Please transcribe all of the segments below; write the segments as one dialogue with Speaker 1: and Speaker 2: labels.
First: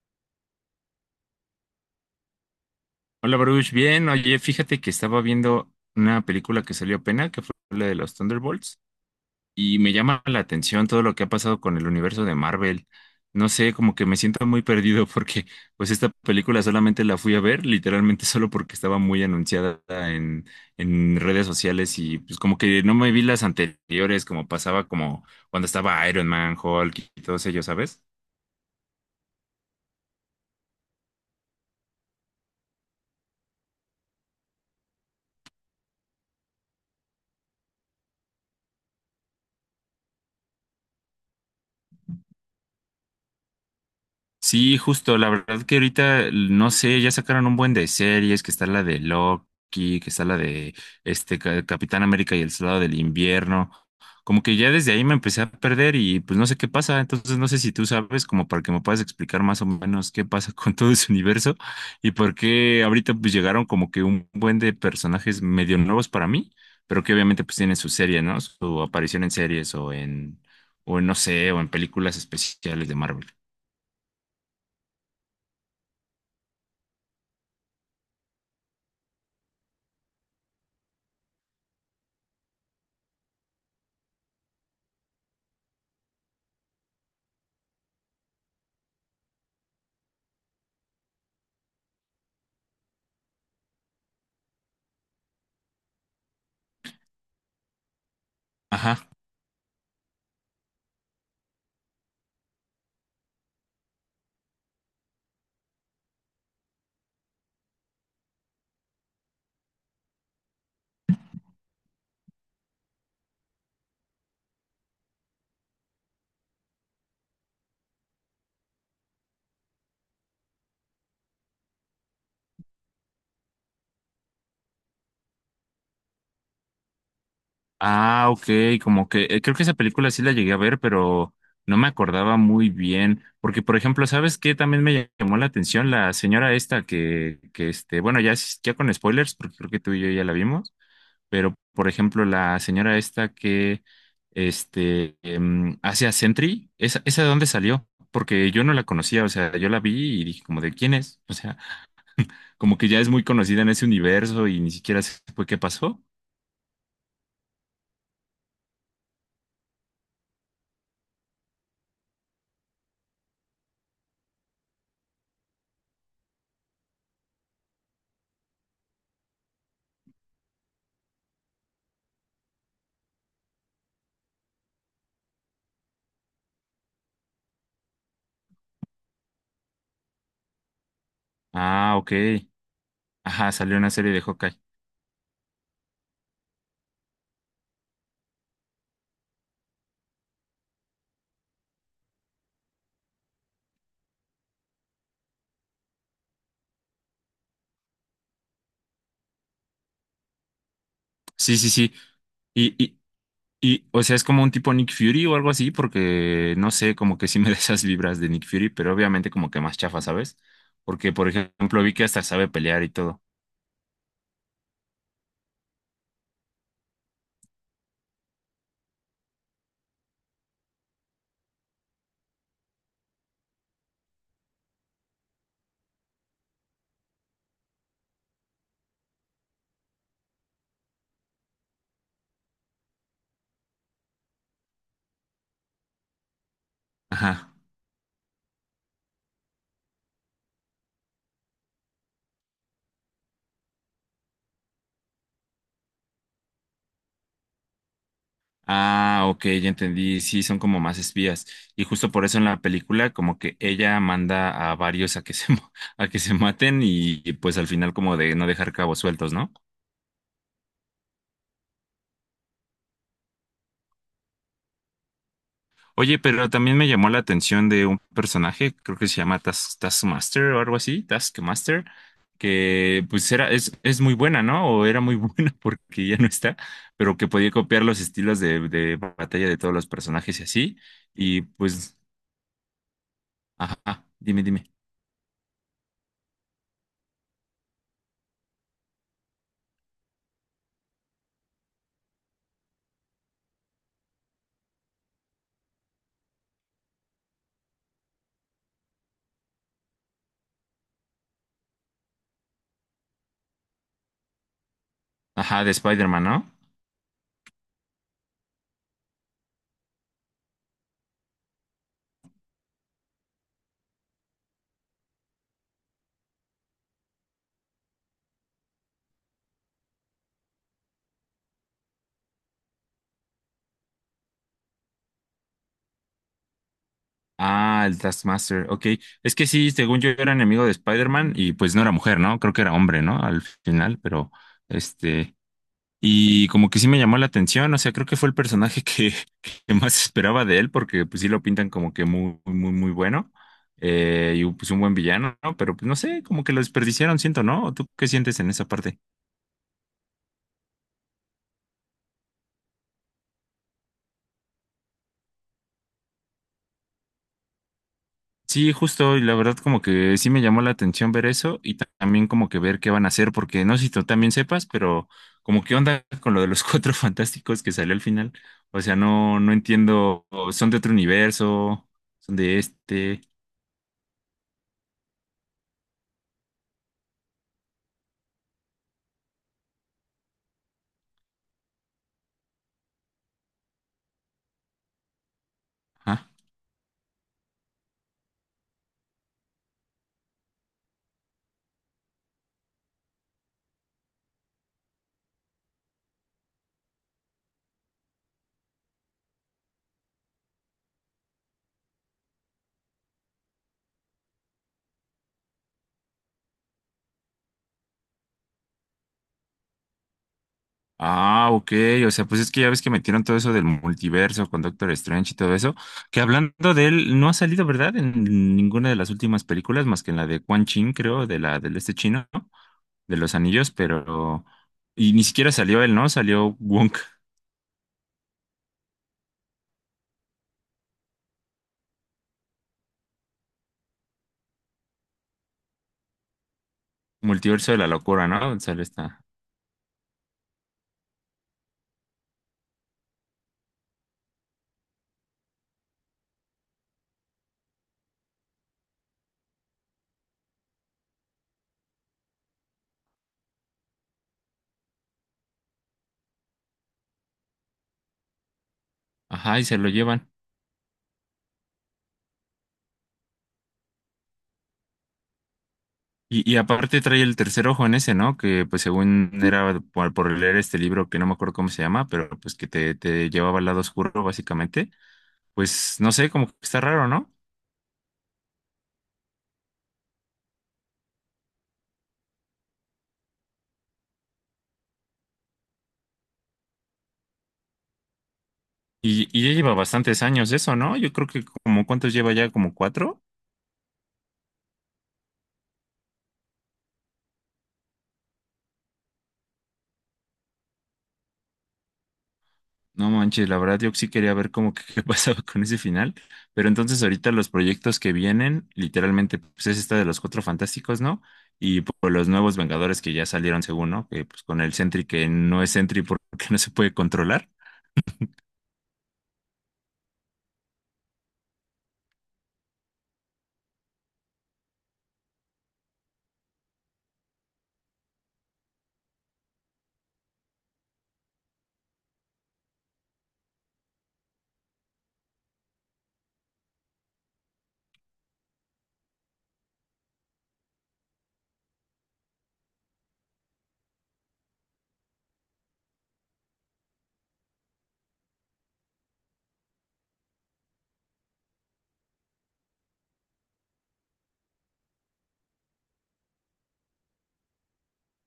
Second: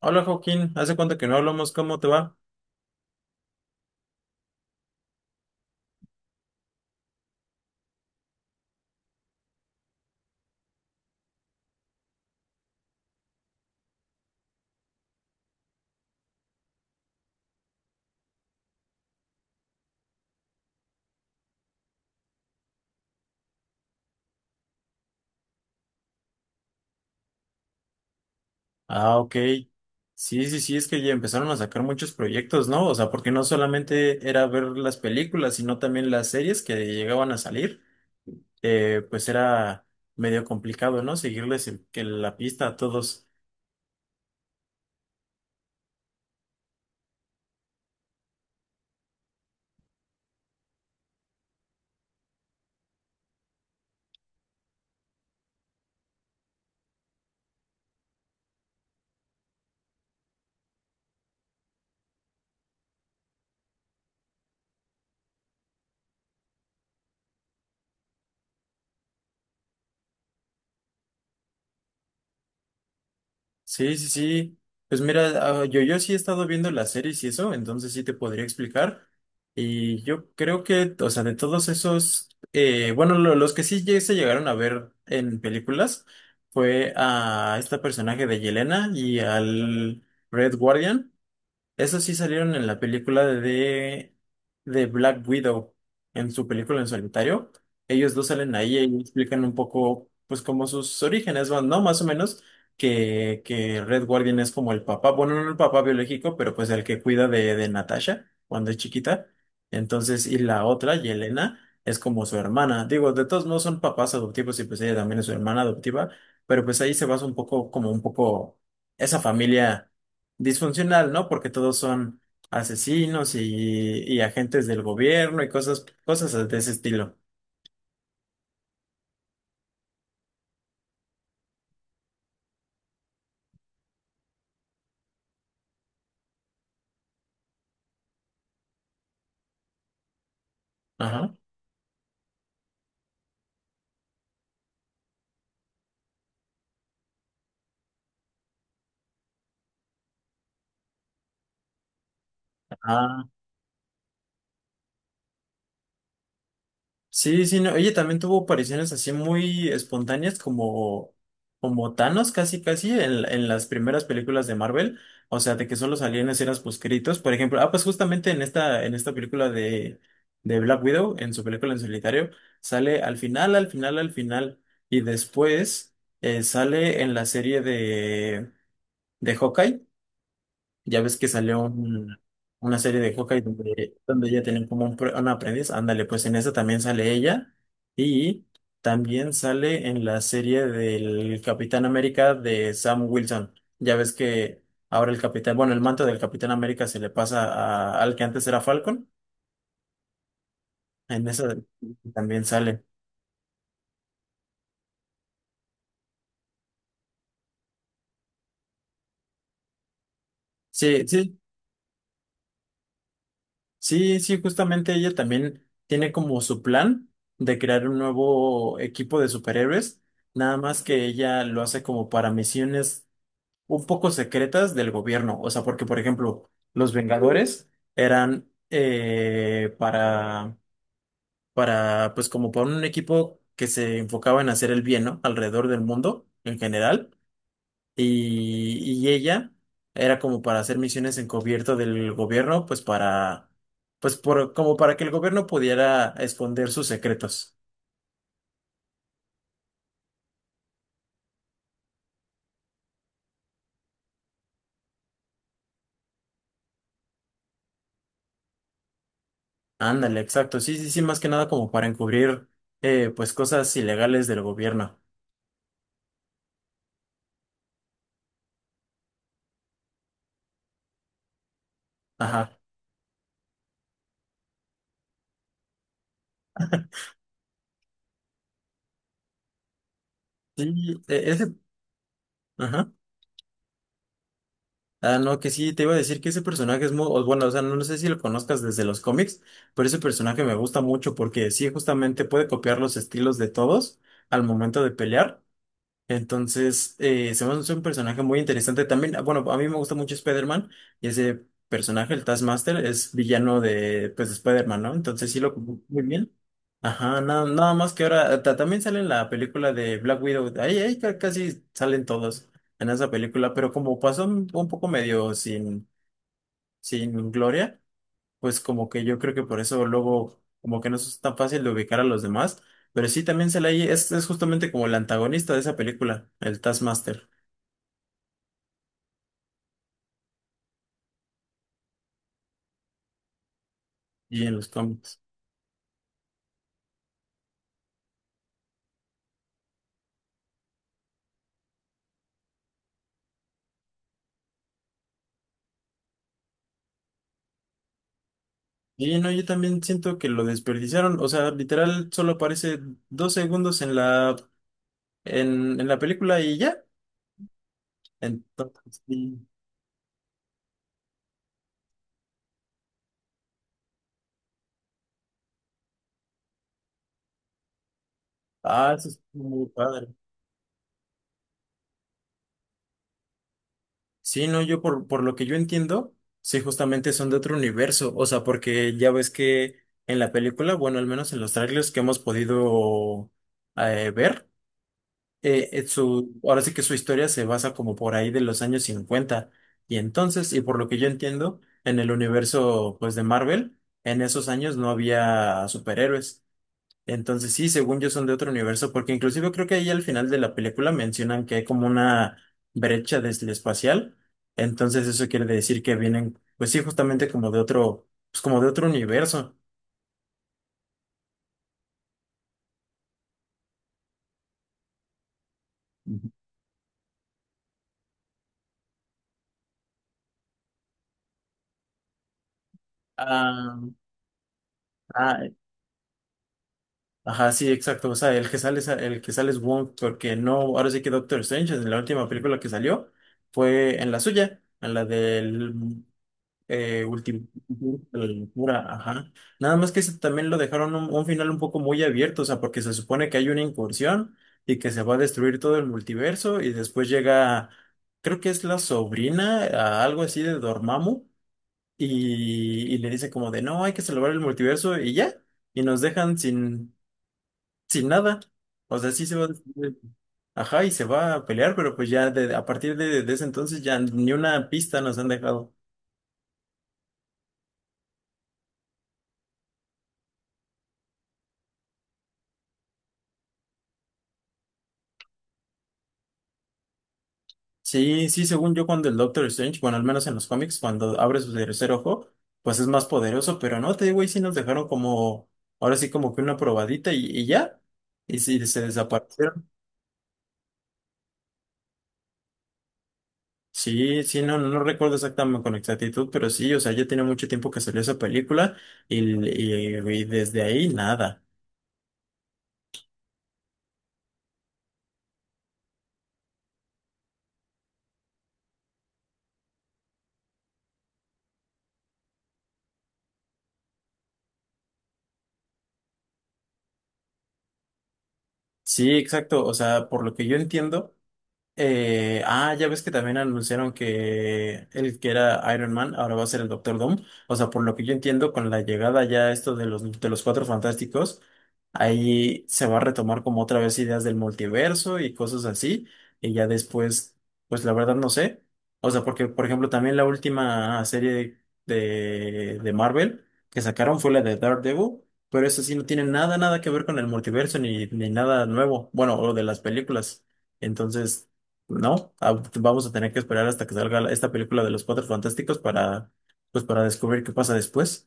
Speaker 1: Hola Joaquín, ¿hace cuánto que no hablamos? ¿Cómo te va?
Speaker 2: Hola Baruch, bien. Oye, fíjate que estaba viendo una película que salió apenas, que fue la de los Thunderbolts, y me llama la atención todo lo que ha pasado con el universo de Marvel. No sé, como que me siento muy perdido porque pues esta película solamente la fui a ver, literalmente solo porque estaba muy anunciada en redes sociales y pues como que no me vi las anteriores, como pasaba como cuando estaba Iron Man, Hulk y todos ellos, ¿sabes?
Speaker 1: Ah, ok. Sí, sí, sí, es que ya empezaron a sacar muchos proyectos, ¿no? O sea, porque no solamente era ver las películas, sino también las series que llegaban a salir. Pues era medio complicado, ¿no? Que la pista a todos.
Speaker 2: Sí, justo, la verdad que ahorita, no sé, ya sacaron un buen de series, que está la de Loki, que está la de este Capitán América y el Soldado del Invierno. Como que ya desde ahí me empecé a perder y pues no sé qué pasa, entonces no sé si tú sabes como para que me puedas explicar más o menos qué pasa con todo ese universo y por qué ahorita pues llegaron como que un buen de personajes medio nuevos para mí, pero que obviamente pues tienen su serie, ¿no? Su aparición en series o en, no sé, o en películas especiales de Marvel.
Speaker 1: Sí, sí, sí. Pues mira, yo sí he estado viendo las series y eso, entonces sí te podría explicar. Y yo creo que, o sea, de todos esos, bueno, los que se llegaron a ver en películas fue a este personaje de Yelena y al Red Guardian. Esos sí salieron en la película de Black Widow, en su película en solitario. Ellos dos salen ahí y explican un poco, pues, como sus orígenes van, ¿no? Más o menos, que Red Guardian es como el papá, bueno, no el papá biológico, pero pues el que cuida de Natasha cuando es chiquita. Entonces, y la otra, Yelena, es como su hermana. Digo, de todos modos son papás adoptivos y pues ella también es su hermana adoptiva, pero pues ahí se basa un poco, como un poco esa familia disfuncional, ¿no? Porque todos son asesinos y agentes del gobierno y cosas, cosas de ese estilo.
Speaker 2: Ah, ok, como que creo que esa película sí la llegué a ver, pero no me acordaba muy bien, porque por ejemplo, ¿sabes qué? También me llamó la atención la señora esta que este, bueno, ya, ya con spoilers, porque creo que tú y yo ya la vimos,
Speaker 1: Ajá.
Speaker 2: pero por ejemplo, la señora esta que, este, hace a Sentry. ¿Esa, esa de dónde salió? Porque yo no la conocía, o sea, yo la vi y dije como, ¿de quién es? O sea, como que ya es
Speaker 1: Ah,
Speaker 2: muy conocida en ese universo y ni siquiera sé qué pasó.
Speaker 1: sí, sí, no. Oye, también tuvo apariciones así muy espontáneas como, como Thanos, casi, casi, en las primeras películas de Marvel. O sea, de que solo salían escenas poscritos. Por ejemplo, ah, pues justamente en esta película de Black Widow, en su película en solitario, sale al final, al final, al final. Y después sale en la serie de Hawkeye. Ya ves que
Speaker 2: Ah, ok.
Speaker 1: una serie de Hawkeye
Speaker 2: Ajá, salió una
Speaker 1: donde,
Speaker 2: serie de
Speaker 1: donde ella
Speaker 2: Hawkeye.
Speaker 1: tenía como una aprendiz. Ándale, pues en esa también sale ella. Y también sale en la serie del Capitán América de Sam Wilson. Ya ves que ahora el capitán, bueno, el manto del Capitán América se le pasa al que antes era Falcon. En esa
Speaker 2: Sí, sí, sí.
Speaker 1: también
Speaker 2: Y,
Speaker 1: sale.
Speaker 2: y, o sea, es como un tipo Nick Fury o algo así, porque no sé, como que sí me da esas vibras de Nick Fury, pero obviamente como que más chafa, ¿sabes?
Speaker 1: Sí,
Speaker 2: Porque, por
Speaker 1: sí,
Speaker 2: ejemplo, vi que hasta sabe pelear y todo.
Speaker 1: sí, sí, justamente ella también tiene como su plan de crear un nuevo equipo de superhéroes, nada más que ella lo hace como para misiones un poco secretas del gobierno, o sea, porque por ejemplo, los Vengadores eran para, pues como para un equipo que se enfocaba en hacer el bien, ¿no? Alrededor del mundo en general.
Speaker 2: Ajá.
Speaker 1: Y ella era como para hacer misiones encubierto del gobierno, pues para, pues por, como para que el gobierno pudiera esconder sus secretos.
Speaker 2: Ah, ok, ya entendí. Sí, son como más espías. Y justo por eso en la película, como que ella manda a varios a que se, a que se maten y, pues al final como de no dejar cabos sueltos, ¿no?
Speaker 1: Ándale, exacto. Sí, sí, sí, más que nada como para encubrir, pues cosas ilegales del gobierno.
Speaker 2: Oye, pero también me llamó la atención de un personaje, creo que se llama Taskmaster o algo así, Taskmaster,
Speaker 1: Ajá.
Speaker 2: que pues era, es muy buena, ¿no? O era muy buena porque ya no está, pero que podía copiar los estilos de batalla de todos los personajes y así.
Speaker 1: Sí, e-
Speaker 2: Y
Speaker 1: ese,
Speaker 2: pues,
Speaker 1: ajá.
Speaker 2: ajá, dime, dime.
Speaker 1: Ah, no, que sí, te iba a decir que ese personaje es muy, o bueno, o sea, no, no sé si lo conozcas desde los cómics, pero ese personaje me gusta mucho porque sí, justamente puede copiar los estilos de todos al momento de pelear. Entonces, se me hace un personaje muy interesante también. Bueno, a mí me gusta mucho Spider-Man y ese personaje, el Taskmaster, es villano de, pues, de Spider-Man, ¿no? Entonces sí lo
Speaker 2: Ajá, de
Speaker 1: ocupó muy
Speaker 2: Spider-Man,
Speaker 1: bien.
Speaker 2: ¿no?
Speaker 1: Ajá, nada, nada más que ahora también sale en la película de Black Widow. Ahí, casi salen todos en esa película, pero como pasó un poco medio sin, sin gloria, pues como que yo creo que por eso luego como que no es tan fácil de ubicar a los demás, pero sí también es justamente como el antagonista de esa película, el Taskmaster,
Speaker 2: Ah, el Taskmaster, ok. Es que sí, según yo era enemigo de Spider-Man y pues no era mujer, ¿no? Creo que era hombre, ¿no? Al final, pero
Speaker 1: y en los cómics.
Speaker 2: este... Y como que sí me llamó la atención, o sea, creo que fue el personaje que, que más esperaba de él, porque pues sí lo pintan como que muy, muy, muy bueno, y pues un buen villano, ¿no? Pero pues no sé, como que lo desperdiciaron, siento, ¿no? ¿O ¿Tú qué sientes en esa parte?
Speaker 1: Y no, yo también siento que lo desperdiciaron, o sea, literal solo aparece dos segundos en la película y ya.
Speaker 2: Sí,
Speaker 1: Entonces,
Speaker 2: justo, y la
Speaker 1: sí.
Speaker 2: verdad como que sí me llamó la atención ver eso, y también como que ver qué van a hacer, porque no sé si tú también sepas, pero como qué onda con lo de los Cuatro Fantásticos que salió al final. O
Speaker 1: Ah,
Speaker 2: sea,
Speaker 1: eso es
Speaker 2: no, no
Speaker 1: muy padre.
Speaker 2: entiendo, ¿son de otro universo, son de este?
Speaker 1: Sí, no, yo por lo que yo entiendo, sí, justamente son de otro universo, o sea, porque ya ves que en la película, bueno, al menos en los trailers que hemos podido ver,
Speaker 2: Ajá.
Speaker 1: ahora sí que su historia se basa como por ahí de los años 50 y entonces, y por lo que yo entiendo, en el universo, pues, de Marvel, en esos años no había superhéroes, entonces sí, según yo son de otro universo, porque inclusive creo que ahí al final de la película mencionan que hay como una brecha desde espacial. Entonces eso quiere decir que vienen, pues sí, justamente como de otro, pues como de otro universo.
Speaker 2: Ah, ok. O sea, pues es que ya ves que metieron todo eso del multiverso con Doctor Strange y todo eso. Que
Speaker 1: Ujú.
Speaker 2: hablando de él, no ha salido, ¿verdad? En ninguna de las últimas películas, más que en la de Quan Chin, creo, de la del este chino, ¿no? De los anillos,
Speaker 1: Ah,
Speaker 2: pero. Y ni
Speaker 1: ah,
Speaker 2: siquiera salió él, ¿no? Salió Wonk,
Speaker 1: ajá, sí, exacto. O sea, el que sale es, el que sale es Wong, porque no, ahora sí que Doctor Strange en la última película que salió fue en la suya, en la del último,
Speaker 2: multiverso de la
Speaker 1: la
Speaker 2: locura, ¿no? Sale
Speaker 1: locura,
Speaker 2: esta.
Speaker 1: ajá. Nada más que ese también lo dejaron un final un poco muy abierto, o sea, porque se supone que hay una incursión y que se va a destruir todo el multiverso y después llega, creo que es la sobrina, a algo así de Dormammu y le dice como de, no, hay que salvar el multiverso y ya, y nos dejan sin, sin nada. O sea, sí se va a
Speaker 2: Ajá, y se lo
Speaker 1: destruir.
Speaker 2: llevan.
Speaker 1: Ajá, y se va a pelear, pero pues ya a partir de ese entonces ya ni una pista nos han dejado.
Speaker 2: Y aparte trae el tercer ojo en ese, ¿no? Que pues según era por leer este libro que no me acuerdo cómo se llama, pero pues que te llevaba al lado oscuro, básicamente pues no sé, como que está raro, ¿no?
Speaker 1: Sí, sí, según yo, cuando el Doctor Strange, bueno, al menos en los cómics, cuando abre su tercer ojo, pues es más poderoso, pero no, te digo, ahí sí nos dejaron como, ahora sí como que una probadita y ya, y sí, se
Speaker 2: Y ya
Speaker 1: desaparecieron.
Speaker 2: lleva bastantes años eso, ¿no? Yo creo que como cuántos lleva ya, como cuatro.
Speaker 1: Sí, sí, no, no recuerdo exactamente con exactitud, pero sí, o sea, ya tiene mucho tiempo que salió esa película y, y desde ahí nada.
Speaker 2: No manches, la verdad yo sí quería ver como que qué pasaba con ese final, pero entonces ahorita los proyectos que vienen, literalmente, pues es esta de los Cuatro Fantásticos, ¿no? Y por los nuevos Vengadores que ya salieron según, ¿no? Que pues con el Sentry que no es Sentry porque no se puede controlar.
Speaker 1: Sí, exacto, o sea, por lo que yo entiendo. Ya ves que también anunciaron que el que era Iron Man ahora va a ser el Doctor Doom. O sea, por lo que yo entiendo, con la llegada ya esto de los Cuatro Fantásticos, ahí se va a retomar como otra vez ideas del multiverso y cosas así. Y ya después, pues la verdad no sé. O sea, porque, por ejemplo, también la última serie de Marvel que sacaron fue la de Daredevil. Pero eso sí no tiene nada, nada que ver con el multiverso ni, ni nada nuevo. Bueno, o de las películas. Entonces. No, pues vamos a tener que esperar hasta que salga esta película de los Cuatro Fantásticos para, pues, para descubrir qué pasa después.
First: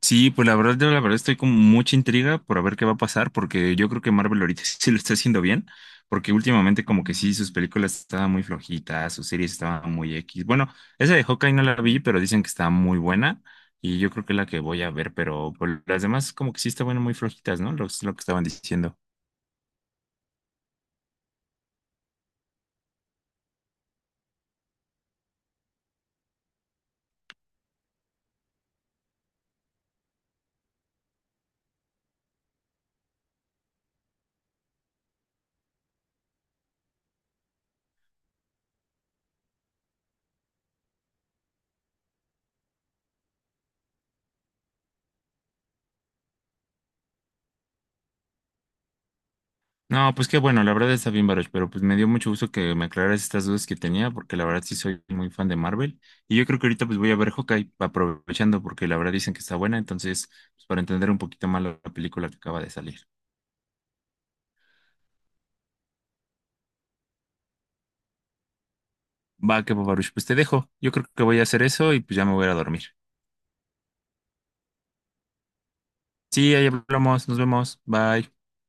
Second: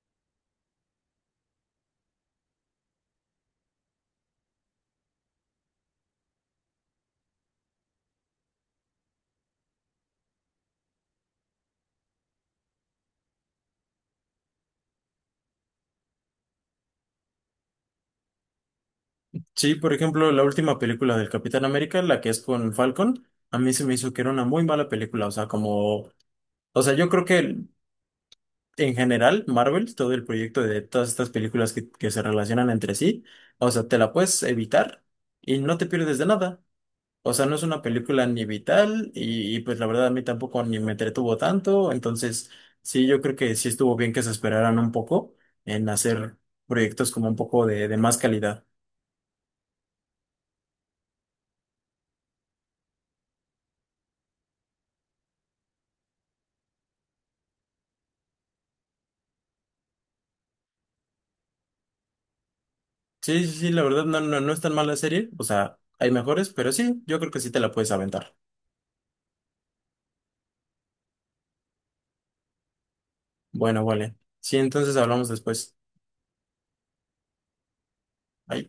Speaker 2: Sí, pues la verdad, yo la verdad estoy con mucha intriga por a ver qué va a pasar, porque yo creo que Marvel ahorita sí lo está haciendo bien, porque últimamente como que sí, sus películas estaban muy flojitas, sus series estaban muy X. Bueno, esa de Hawkeye no la vi, pero dicen que está muy buena y yo creo que es la que voy a ver, pero pues, las demás como que sí estaban muy flojitas, ¿no? Lo que estaban diciendo.
Speaker 1: Sí, por ejemplo, la última película del Capitán América, la que es con Falcon, a mí se me hizo que era una muy mala película. O sea, como, o sea, yo creo que en general Marvel, todo el proyecto de todas estas películas que se relacionan entre sí, o sea, te la puedes evitar y no te pierdes de nada. O sea, no es una película ni vital y, pues la verdad a mí tampoco ni me entretuvo tanto. Entonces, sí, yo creo que sí estuvo bien que se esperaran un poco en hacer proyectos como un poco de más calidad.
Speaker 2: No, pues qué bueno, la verdad está bien, Baruch, pero pues me dio mucho gusto que me aclararas estas dudas que tenía, porque la verdad sí soy muy fan de Marvel. Y yo creo que ahorita pues voy a ver Hawkeye aprovechando, porque la verdad dicen que está buena, entonces, pues para entender un poquito más la película que acaba de salir.
Speaker 1: Sí, sí, sí, la verdad no, no, no es tan mala serie. O sea, hay mejores, pero sí, yo creo que sí te la puedes aventar.
Speaker 2: Va, que va, Baruch, pues te dejo. Yo creo que voy a hacer eso y pues ya me voy a ir a dormir.
Speaker 1: Bueno, vale. Sí, entonces hablamos después.
Speaker 2: Sí, ahí hablamos, nos vemos, bye.
Speaker 1: Bye.